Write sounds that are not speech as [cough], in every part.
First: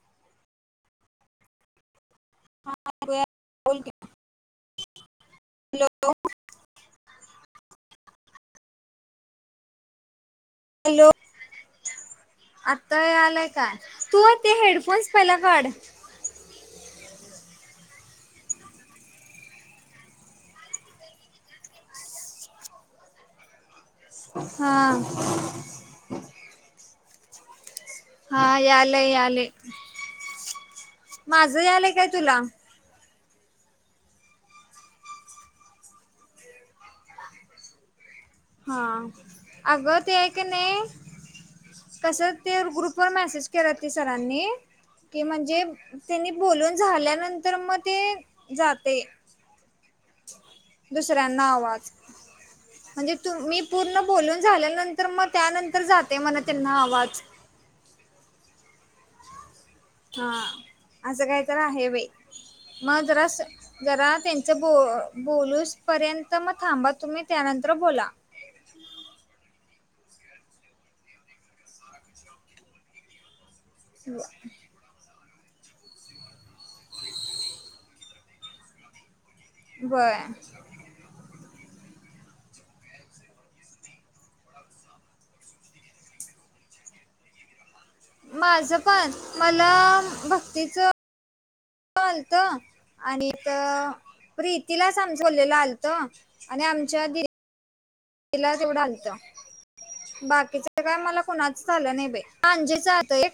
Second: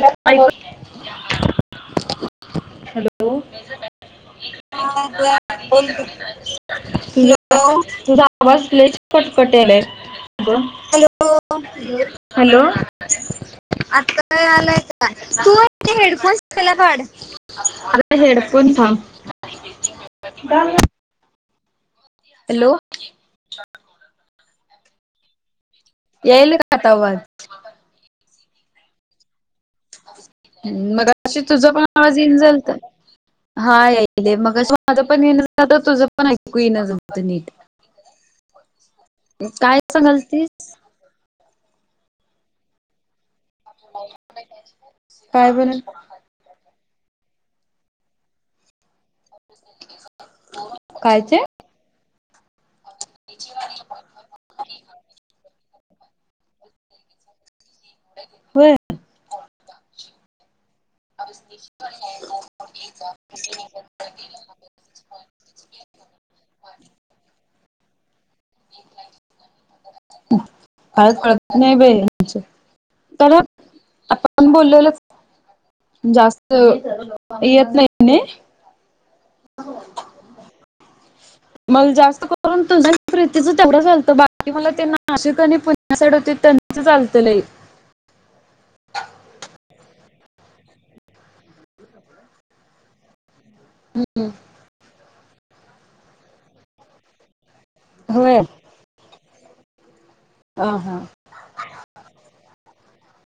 अ [unintelligible] हा र [unintelligible] ह बोलत [unintelligible] तुझा आवाज लईच कटकट यात लागलाय. हॅलो हॅलो, आता यालाय काय तू आता ते यालाय हेडफोन्स का? पहिला तू काढ हेडफोन्स पहिला घाल, अग ते हेडफोन थांब हॅलो. हा. यायलाय का आता आवाज? हा याले याले मगाशी तुझपण यालय काय आवाज तुला येईन झालत. हा यालय मगाशी माझं पण येईना झालत तुझं पण ऐकू येईना झालत नीट हा काय अगं ते सांगाल आहे का तीस नाही कस ते ग्रुपवर मेसेज केल्याती सरांनी की काय म्हणजे बनल त्यांनी बोलून झाल्यानंतर मग ते जाते. दुसऱ्यांना आवाज म्हणजे तू मी पूर्ण बोलून झाल्यानंतर मग त्यानंतर जाते म्हण त्यांना आवाज होय? हा असं काय तर आहे बाई मग जरास जरा त्यां च बोलूस पर्यंत मग थांबा तुम्ही त्यानंतर बोला. काय कळत नाही बाई यांच, डायरेक्ट आपण बोललेलच जास्त येत नाही नी. व्हय. मग जास्त करून तुझ प्रीतीच तेवढंच आलत बाकी मला ते नाशिक आणि होते त्यांचच आलत लई. माझ पण मला भक्तीच आलत. आणि त प्रीतीला समजवलेलं आलत आणि आमच्या दि होय. तिला तेवढं आलत अ बाकीच काय हा मला कुणाच आलं नाही बाई आंजिच आलत एक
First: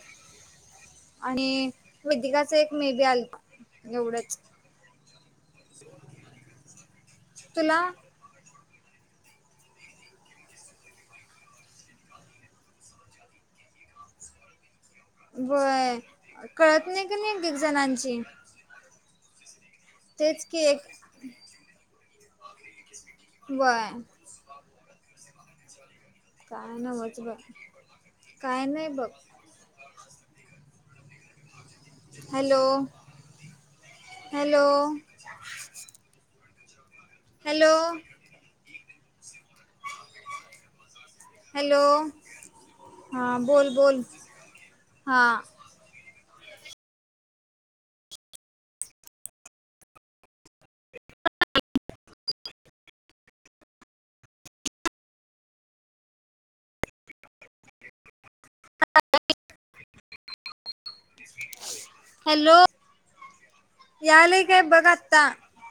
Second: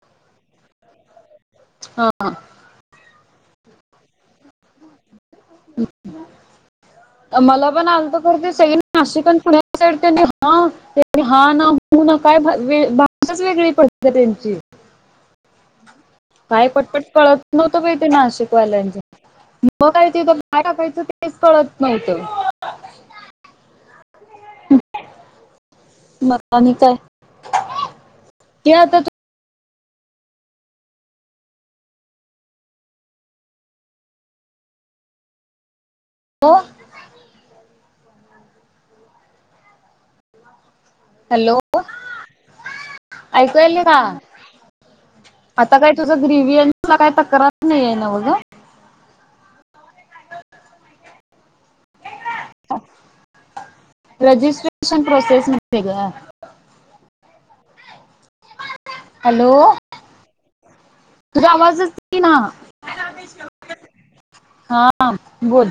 आणि हा वेदिकाच एक मे बी आल एवढंच मला तुला पण आलत सई नाशिक पुण्या साईड ते ह [unintelligible] ते हा ना हो ना काय भाषाच वेगळी पडते त्यांची. वय काय कळत पटपट नाही का नाही कळत एक एक नव्हतं बाई ते जणांची नाशिक मग काय तिथं थ तेच काय टाकायचं तेच कळत नव्हतं. व्हय. मग काय आणि नव्हच बघ, काय ते नाही आता बघ. Hello, hello. हो. हॅलो. हॅलो हा ऐकू बोल यायलय बोल का? हा! आता काही तुझं ग्रीवियन ला काय तक्रार नही हे नव्ह ग. रजिस्ट्रेशन प्रोसेस मध्ये गं. हॅलो तुझा आवाजच यीना हॅलो यालय काय बघ हा बोल.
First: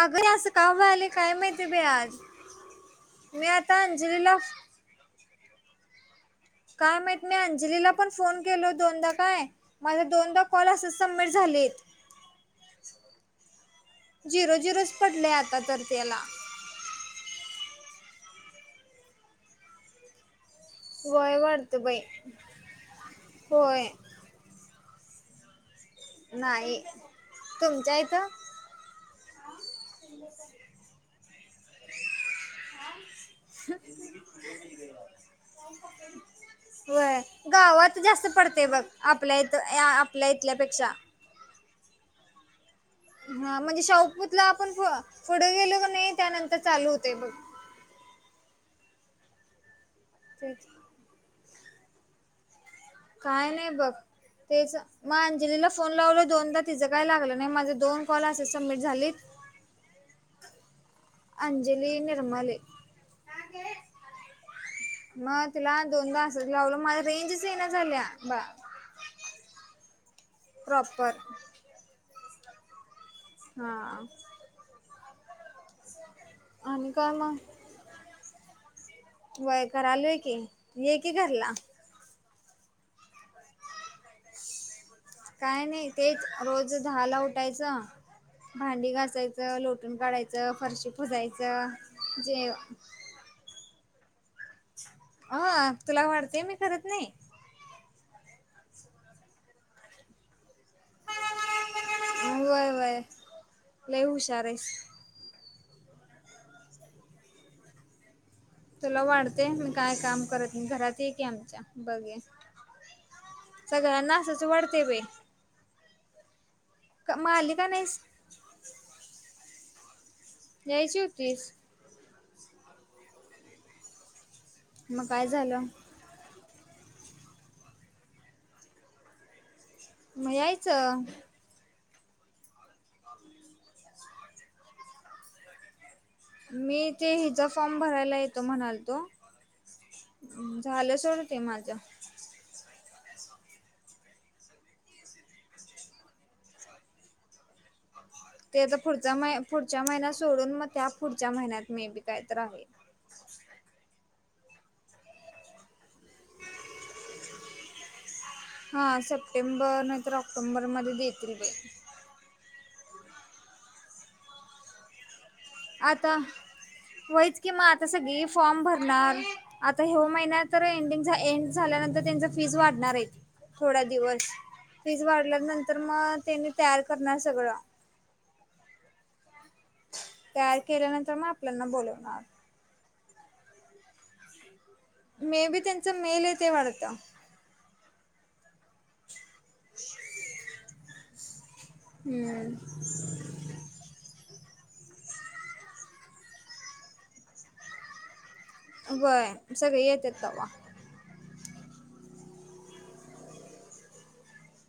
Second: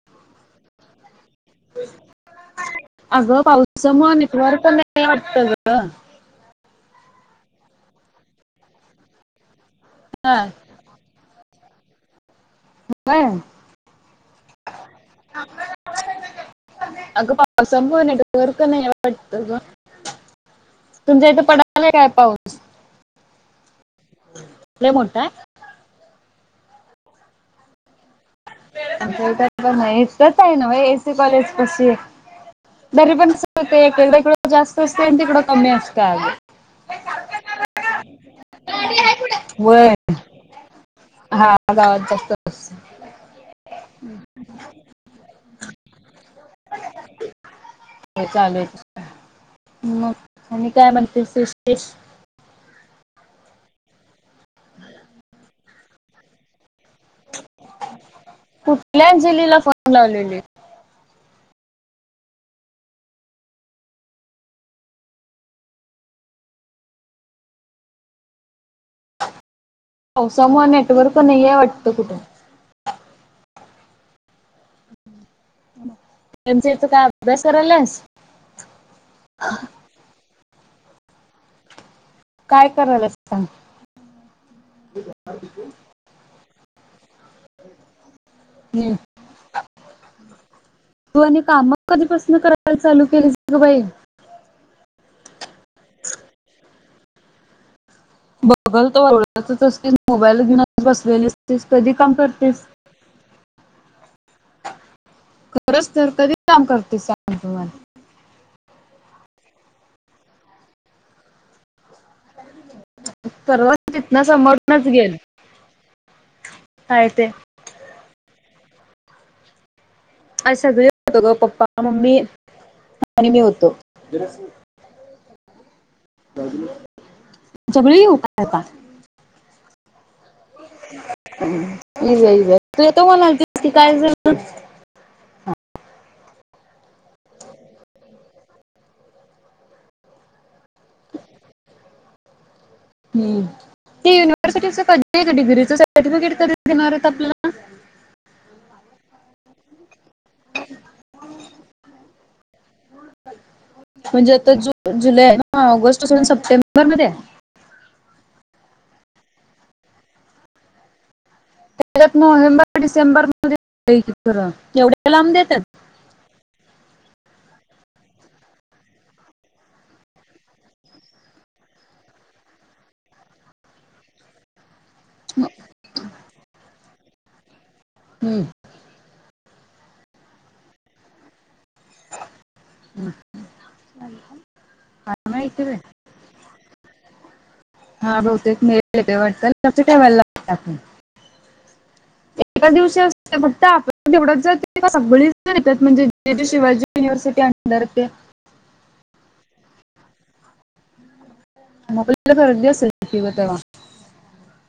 आगं हे असं का व्हालय काय माहिती बई आज, अगं मी आता पावसामुळे अंजली ला [unintelligible] वाटतं गं. काय माहित मी अंजलीला पण फोन केलो दोनदा काय माझ दोनदा हा कॉल असस सबमिट झालेत. होय. झिरो झिरोच पडलय आता तर त्याला. अगं माझं पण नेटवर्क नाहीये वाटतं गं. तुमच्या वय इथं वाढतं पडालाय बाई काय पाऊस? होय! लय मोठा हाय? नाही तुमच्या इथं? आमच्या इथ पण नाही इथच आहे नव्ह ए एस सी कॉलेज पशी. तरी पण चालतंय एक एकदा हिकडं जास्त असतय आणि तिकडं कमी असतंय अग. व्हय गावात जास्त पडतय बघ आपल्या इथ या वय आपल्या इथल्यापेक्षा. हा गावात जास्त अस हा म्हणजे शाहु पुतला आपण फ पुढे गेलो क नाही त्यानंतर चालू होते बघ. हे चालू [unintelligible] मग तेच आणि काय म्हणते सृष्टी काय नाही बघ. तेच म अंजलीला फोन लावलो दोनदा तिचं काय लागलं नाही माझा दोन कॉल असेस कुठल्या अंजलीला फोन लावलेली. अंजली निर्मले. म तिला दोनदा असच लावलं मला रेंजच येईना झाल्या बा‌. पावसामुळ प्रॉपर नेटवर्क नहीये वाटतं कुठ. हा! त्यांचा आणि काय म अभ्यास करायल्यास? व्हय करालोय की. ये की घरला‌. काय कराल्यास सांग. काय नाही तेच रोज दहाला उठायचं भांडी हम्म. घासायचं, लोटून काढायचं, फरशी तू आणि फुसायचं काम जे. [unintelligible] चालू केल. अगं बाई! अ तुला वाटतय मी करत नही. बघल तवा लोळतच असतीस, मोबाईल घेऊना बसलेली असतीस, कधी काम करतीस? लयी हुशार आहेस. खरंच तर कधी काम करती सांग मं मला. तुला वाटतेय मी काय काम करत नही, घरात ये की आमच्या बघ ये. परवा सगळ्यांना तिथनं असच वाटतयं समोरनच बई. गेल काय क म ते आली का नहीस? आज सगळी यायची होतो गं होतीस पप्पा, मम्मी आणि मी होतो. म काय झालं? सगळी येऊ काय आता? मग यायचं. येऊया येऊया तू येतो म्हणालतीस काय झालं? मी ते हिचा फॉर्म भरायला येतो म्हणालतो. झालं सोड ते माझं. हम्म ते युनिव्हर्सिटीच कधी [unintelligible] गं डिग्रीच सर्टिफिकेट कधी देणार आहेत आपल्याला? ते तर पुढचा म पुढच्या महिन्यात सोडून मग त्या पुढच्या महिन्यात मे बी काय तर आहे. म्हणजे आता जून, जुलै हे ना ऑगस्ट सोडून सप्टेंबर मध्ये हा सप्टेंबर नाय तर ऑक्टोबरमध्ये देतील बाई परत नोव्हेंबर डिसेंबर मध्ये [unintelligible] येवढ्या लांब देतात. आता व्हयच कि मग आता सगळी फॉर्म भरणार. आता ह्यो महिन्या तर एंडिंग झा एंड झाल्यानंतर त्यांच फीज वाढणार हायत. थोड्या दिवस फीज वाढल्या नंतर मग त्यांनी तयार करणार सगळं हम्म. तयार केल्यानंतर मग आपल्याना बोलवणार. [inaudible] [unintelligible] मे बी माहिती बाई. त्यांच मेल येतंय वाढतं. हा बहुतेक मेल येतोय वाटतं लक्ष्य ठेवायला लागतंय आपण. एका हम्म दिवशी असतय बग आप तेवढंच जात सगळी जण येतात म्हणजे जे जे शिवाजी युनिव्हर्सिटी अंडर ते व्हय सगळे येतेत तवा. मग [unintelligible] गर्दी असेल [unintelligible] तेवा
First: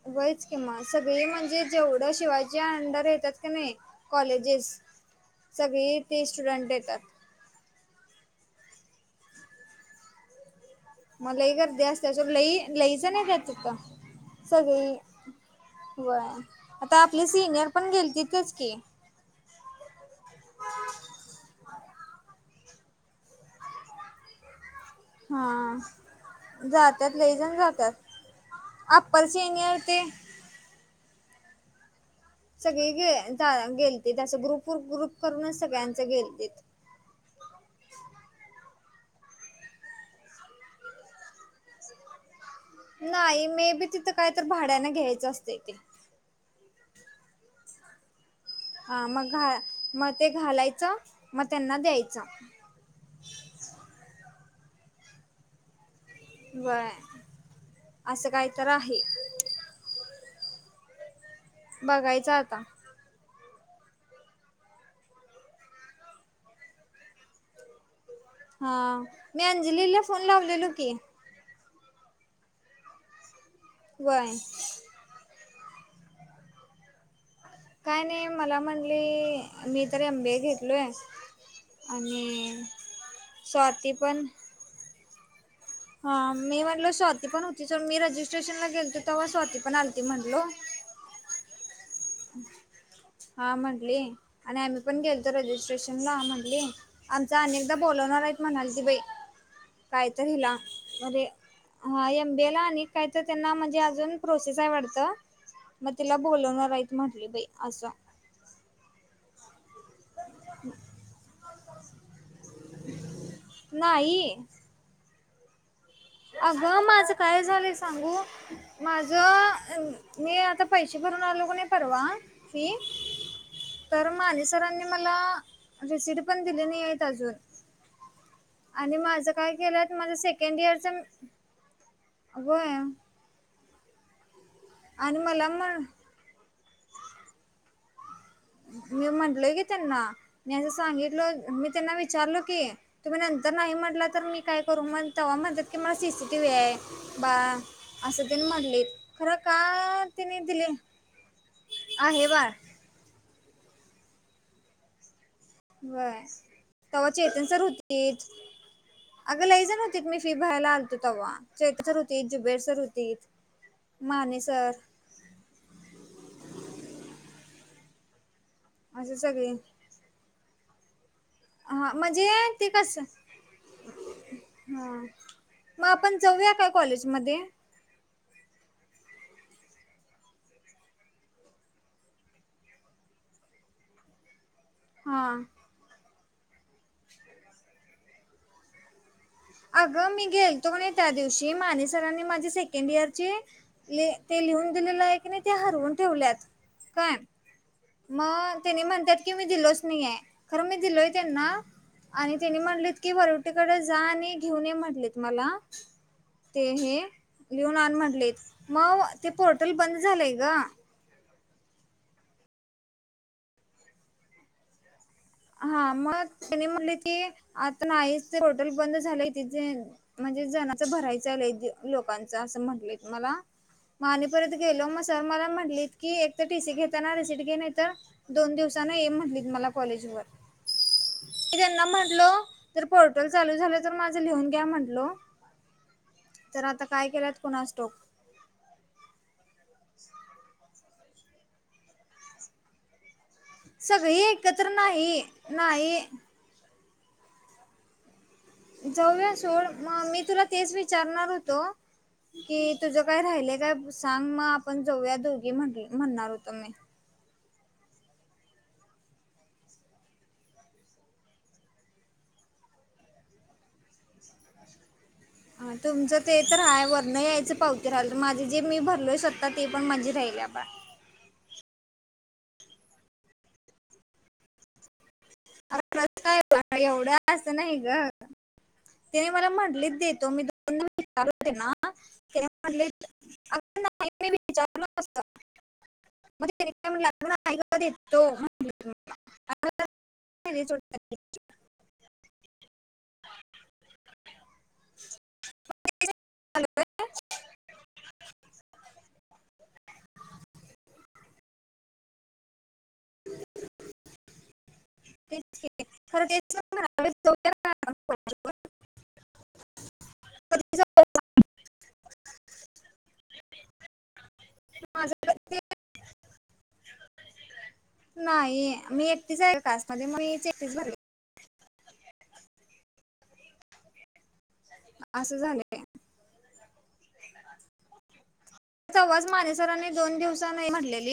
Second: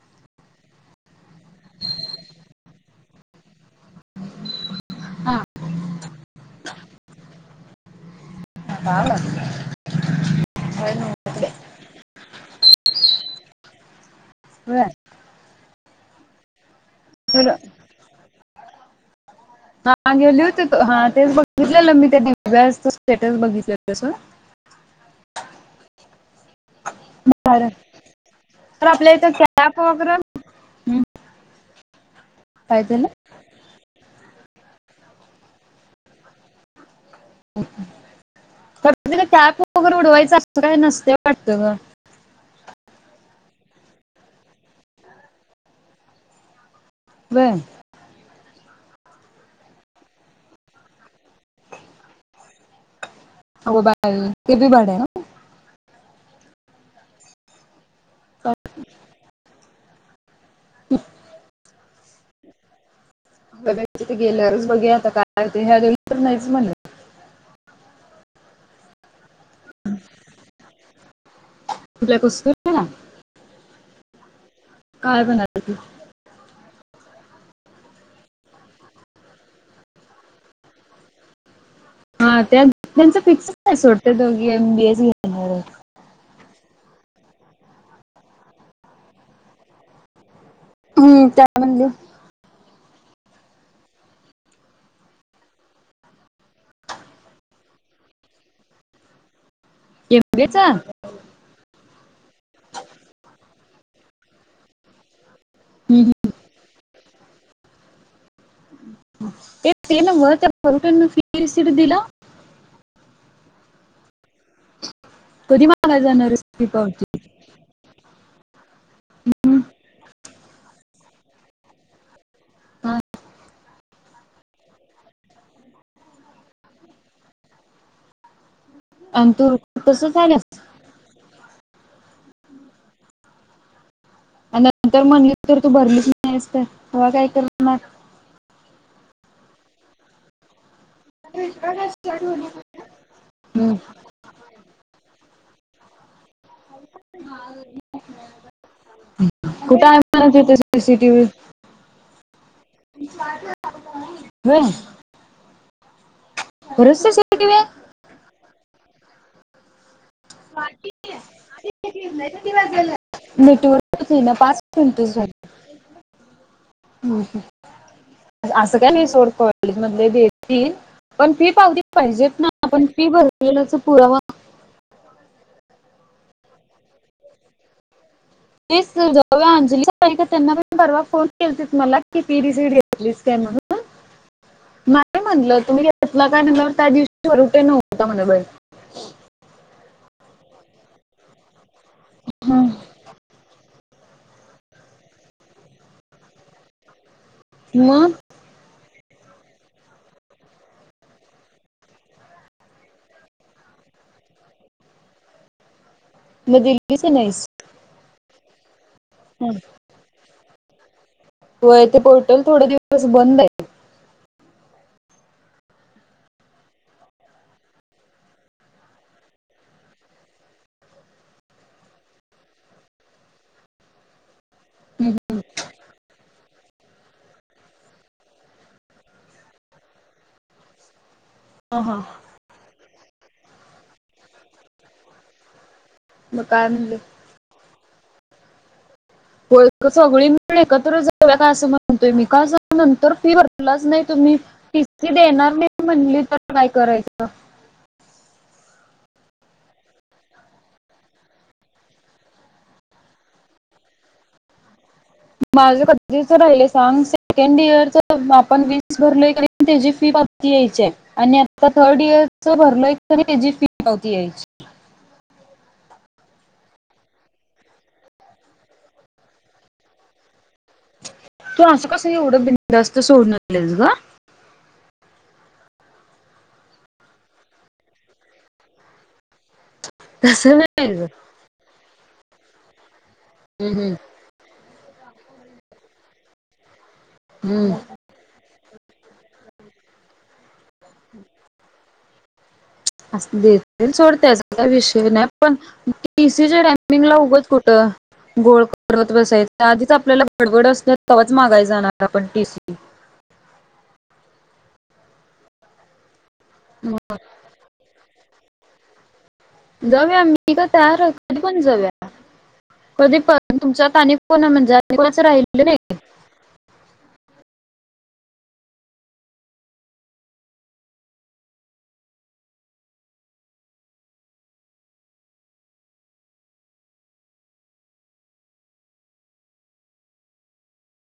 व्हयचं कि मग सगळे म्हणजे जेवढं शिवाजी अंडर येतात क नाय. कॉलेजेस हा. सगळी ते स्टुडंट येतात. [inaudible] मग लई गर्दी असत्या सोड लई लई जण येतात तिथं होय. सगळी व्हय आता आपले सिनियर हा पण गेलतेतच की हा गेली होती हा तेच बघितलेलं मी त्या दिव्यास स्टेटस बघितलं [unintelligible] हा जात. त्यात लय जण बरं जातात आपल सिनियर ते हम्म. सगळी गे जा गेलते ते असं ग्रुप वर ग्रुप करूनच सगळ्यांचं गेलत. खरं तिथं कॅप वगैरे उडवायचं असं काय नसतय वाटतं ग. नाई मे बी तिथं काय तर भाड्याने घ्यायचं असतय ते. बर. हा मग घा मग ते घालायचं मग त्यांना द्यायचं. अगो बाय ते बी भाड्यान व्हय असं काय तर आहे. [inaudible] बघायच आता. डब्याचा तिथे गेल्यावरच बघुया, आता काय तेे ह्या दोघी तर नाहीच म्हणल्या. हा मी अंजलीला फोन लावलेलो की. आपल्या कुस्कर वय. काय बनाती तू? काय नाही मला म्हणली मी तर एम बी ए घेतलोय. हा त्या आणि त्यांच फिक्सच आहे स्वाती सोड त्या पण दोघी एम बी ए च घेणार आहेत. हा मी म्हटलो स्वाती पण होती सर मी रजिस्ट्रेशनला गेलतो तव्हा स्वाती पण आलती म्हटलो. हम्म त्या म्हणल हा म्हंटली, आणि आम्ही पण गेलतो रजिस्ट्रेशनला म्हंटली. आमचं अनेकदा बोलवणार आहेत म्हणालती बाई कायतरी हिला एमबीएचा अरे हा एम बी ए ला आणि एक काहीतर त्यांना म्हणजे अजून प्रोसेस आहे वाटतं. मग तिला बोलवणार आहेत म्हटली बाई असं. ते नव्ह त्या [unintelligible] कडनं किती रिसीट दिल. नाही. तु [unintelligible] अगं माझं काय झालंय सांगू माझं मी आता पैसे भरून आलो क नाही परवा कि हा? तर माने सरांनी मला रिसिट पण दिली नाही आहेत अजून. आणि माझं काय तू केल्यात तसं माझं झाल्यास सेकंड इयरच... होय. आणि नंतर आणि म्हणली मला तर तू म्हण भरलीच नाहीस तरं, तवा काय करणार? मी म्हटलंय की त्यांना मी असं सांगी तलो मी त्यांना विचारलो की तुम्ही नंतर नाही हम्म. म्हटला तर मी काय करू मग, तव्हा म्हणतात की मला सी सी टी व्ही आहे बाळं. असं त्याने म्हटलेत खरं कुठं आहे का म्हणत तिने होते दिले सीसीटीव्ही आहे बाळं. होय. होय खरंच तवा चेतन सीसीटीव्ही सर आहे होतीत, अगं लई जण हो तीत मी फी भरायला आलतो तवा, चेतन सर होतीत, जुबेर सर होतीत माने सर तुझं हम्म हम् असं काय नाही असे सोड सगळे कॉलेज मधले देतील पण फी पावती हा म्हणजे पाहिजेत ना आपण फी भरलेलाचा पुरावा हा मग आपण जाऊया काय कॉलेज मध्ये? प्लीज जाऊया अंजली त्यांना पण परवा फोन केलतीत मला कि फी रिसीट घेतलीस काय म्हणून. [inaudible] नाही हां म्हटलं, तुम्ही घेतला काय म्हणल्यावर त्या दिवशी वरुठे नव्हता म्हण बाई. अगं मी गेलतो क नाही त्या दिवशी माने सरांनी माझी हं, सेकंड इयरची ले ते लिहून दिलेलं आहे की नाही ते हरवून ठेवल्यात काय मग. मग त्यांनी म्हणत्यात की मी दिलोच नाहीे आहे, खरं मी दिलोय त्यांना. आणि त्यांनी म्हणलेत की वरुटेकडे जा आणि घेऊन ये म्हटलेत मला मग ते हे दिल्लीच नाहीस लिहून आण म्हटलेत मग ते हं. पोर्टल बंद झालंय गं. होय ते पोर्टल थोडे दिवस बंद आहे. हा मग त्यानी म्हटले ते आता नाहीच पोर्टल बंद झाले तिथे म्हणजे जनाच भरायचयं लय लोकांचा असं म्हटलेत मला. म आणि परत गेलो मग हं, सर मला म्हटलीत की एक तर टी सी घेताना रिसिट घे नाहीतर दोन दिवसानं ये म्हटलीत मला कॉलेजवर. मी त्यांना हं. म्हटलो जर पोर्टल चालू झालं तर माझं लिहून घ्या म्हटलो मग तर आता म्हणले काय केल्यात कुणास ठाऊक. होय सगळी मिळून एकत्र जाऊया का असं म्हणतोय मी का सांग नंतर फी भरलाच नाही सगळी तुम्ही एकत्र टी सी नाही देणार नाही म्हणली तर काय करायचं? जाऊया सोड मग मी तुला तेच विचारणार होतो. कि तुझं काय राहिलय काय सांग मग आपण जाऊया दोघ माझं कधीच राहिलं सांग सेकंड इयर च आपण वीस भरलोय का नी त्याची फी बाकी यायचीय. आणि आता थर्ड इयरच भरलय का नी त्याची फी पावती यायची. आ ह तुमचं ते तर आहे वरण यायचं पावती राहिल तर माझे जे मी भरलोय स्वत ते पण माझी राहीलिय पाहा. तू असं कसं एवढं बिनधास्त सोडून दिलयस ग? अ एवढं असं नाही ग त्याने मला म्हटली देतो मी तसं दोन नाही ग [unintelligible] ना तेव्हा म्हणले हम्म हम्म [unintelligible] नसता मंग त्यांनी काय म्हणाला हम्म तो [unintelligible] [unintelligible] असू दे सोड तेचा काही विषय नाही पण टी सीच्या म्हटले टयमिंग ला उगाच कुठं घोळ करवत बसायच. आधीच आपल्याला गडबड असत्या मागायचं अन आपण टी सी. तेच की खरं तेच न [unintelligible] जाऊया मी तर कधी तयार जाऊ? आहे कधी पण जाऊया कधी पण तुमच्यात आणि कोणा म्हणजेचं [unintelligible] माझं ते राहिलं नाही. नाही मी एकटीच आहे कास्ट मधी मी एकटीच भर असं झालंय. तवाच मानेसरांनी दोन दिवसनी नाही म्हटलेली.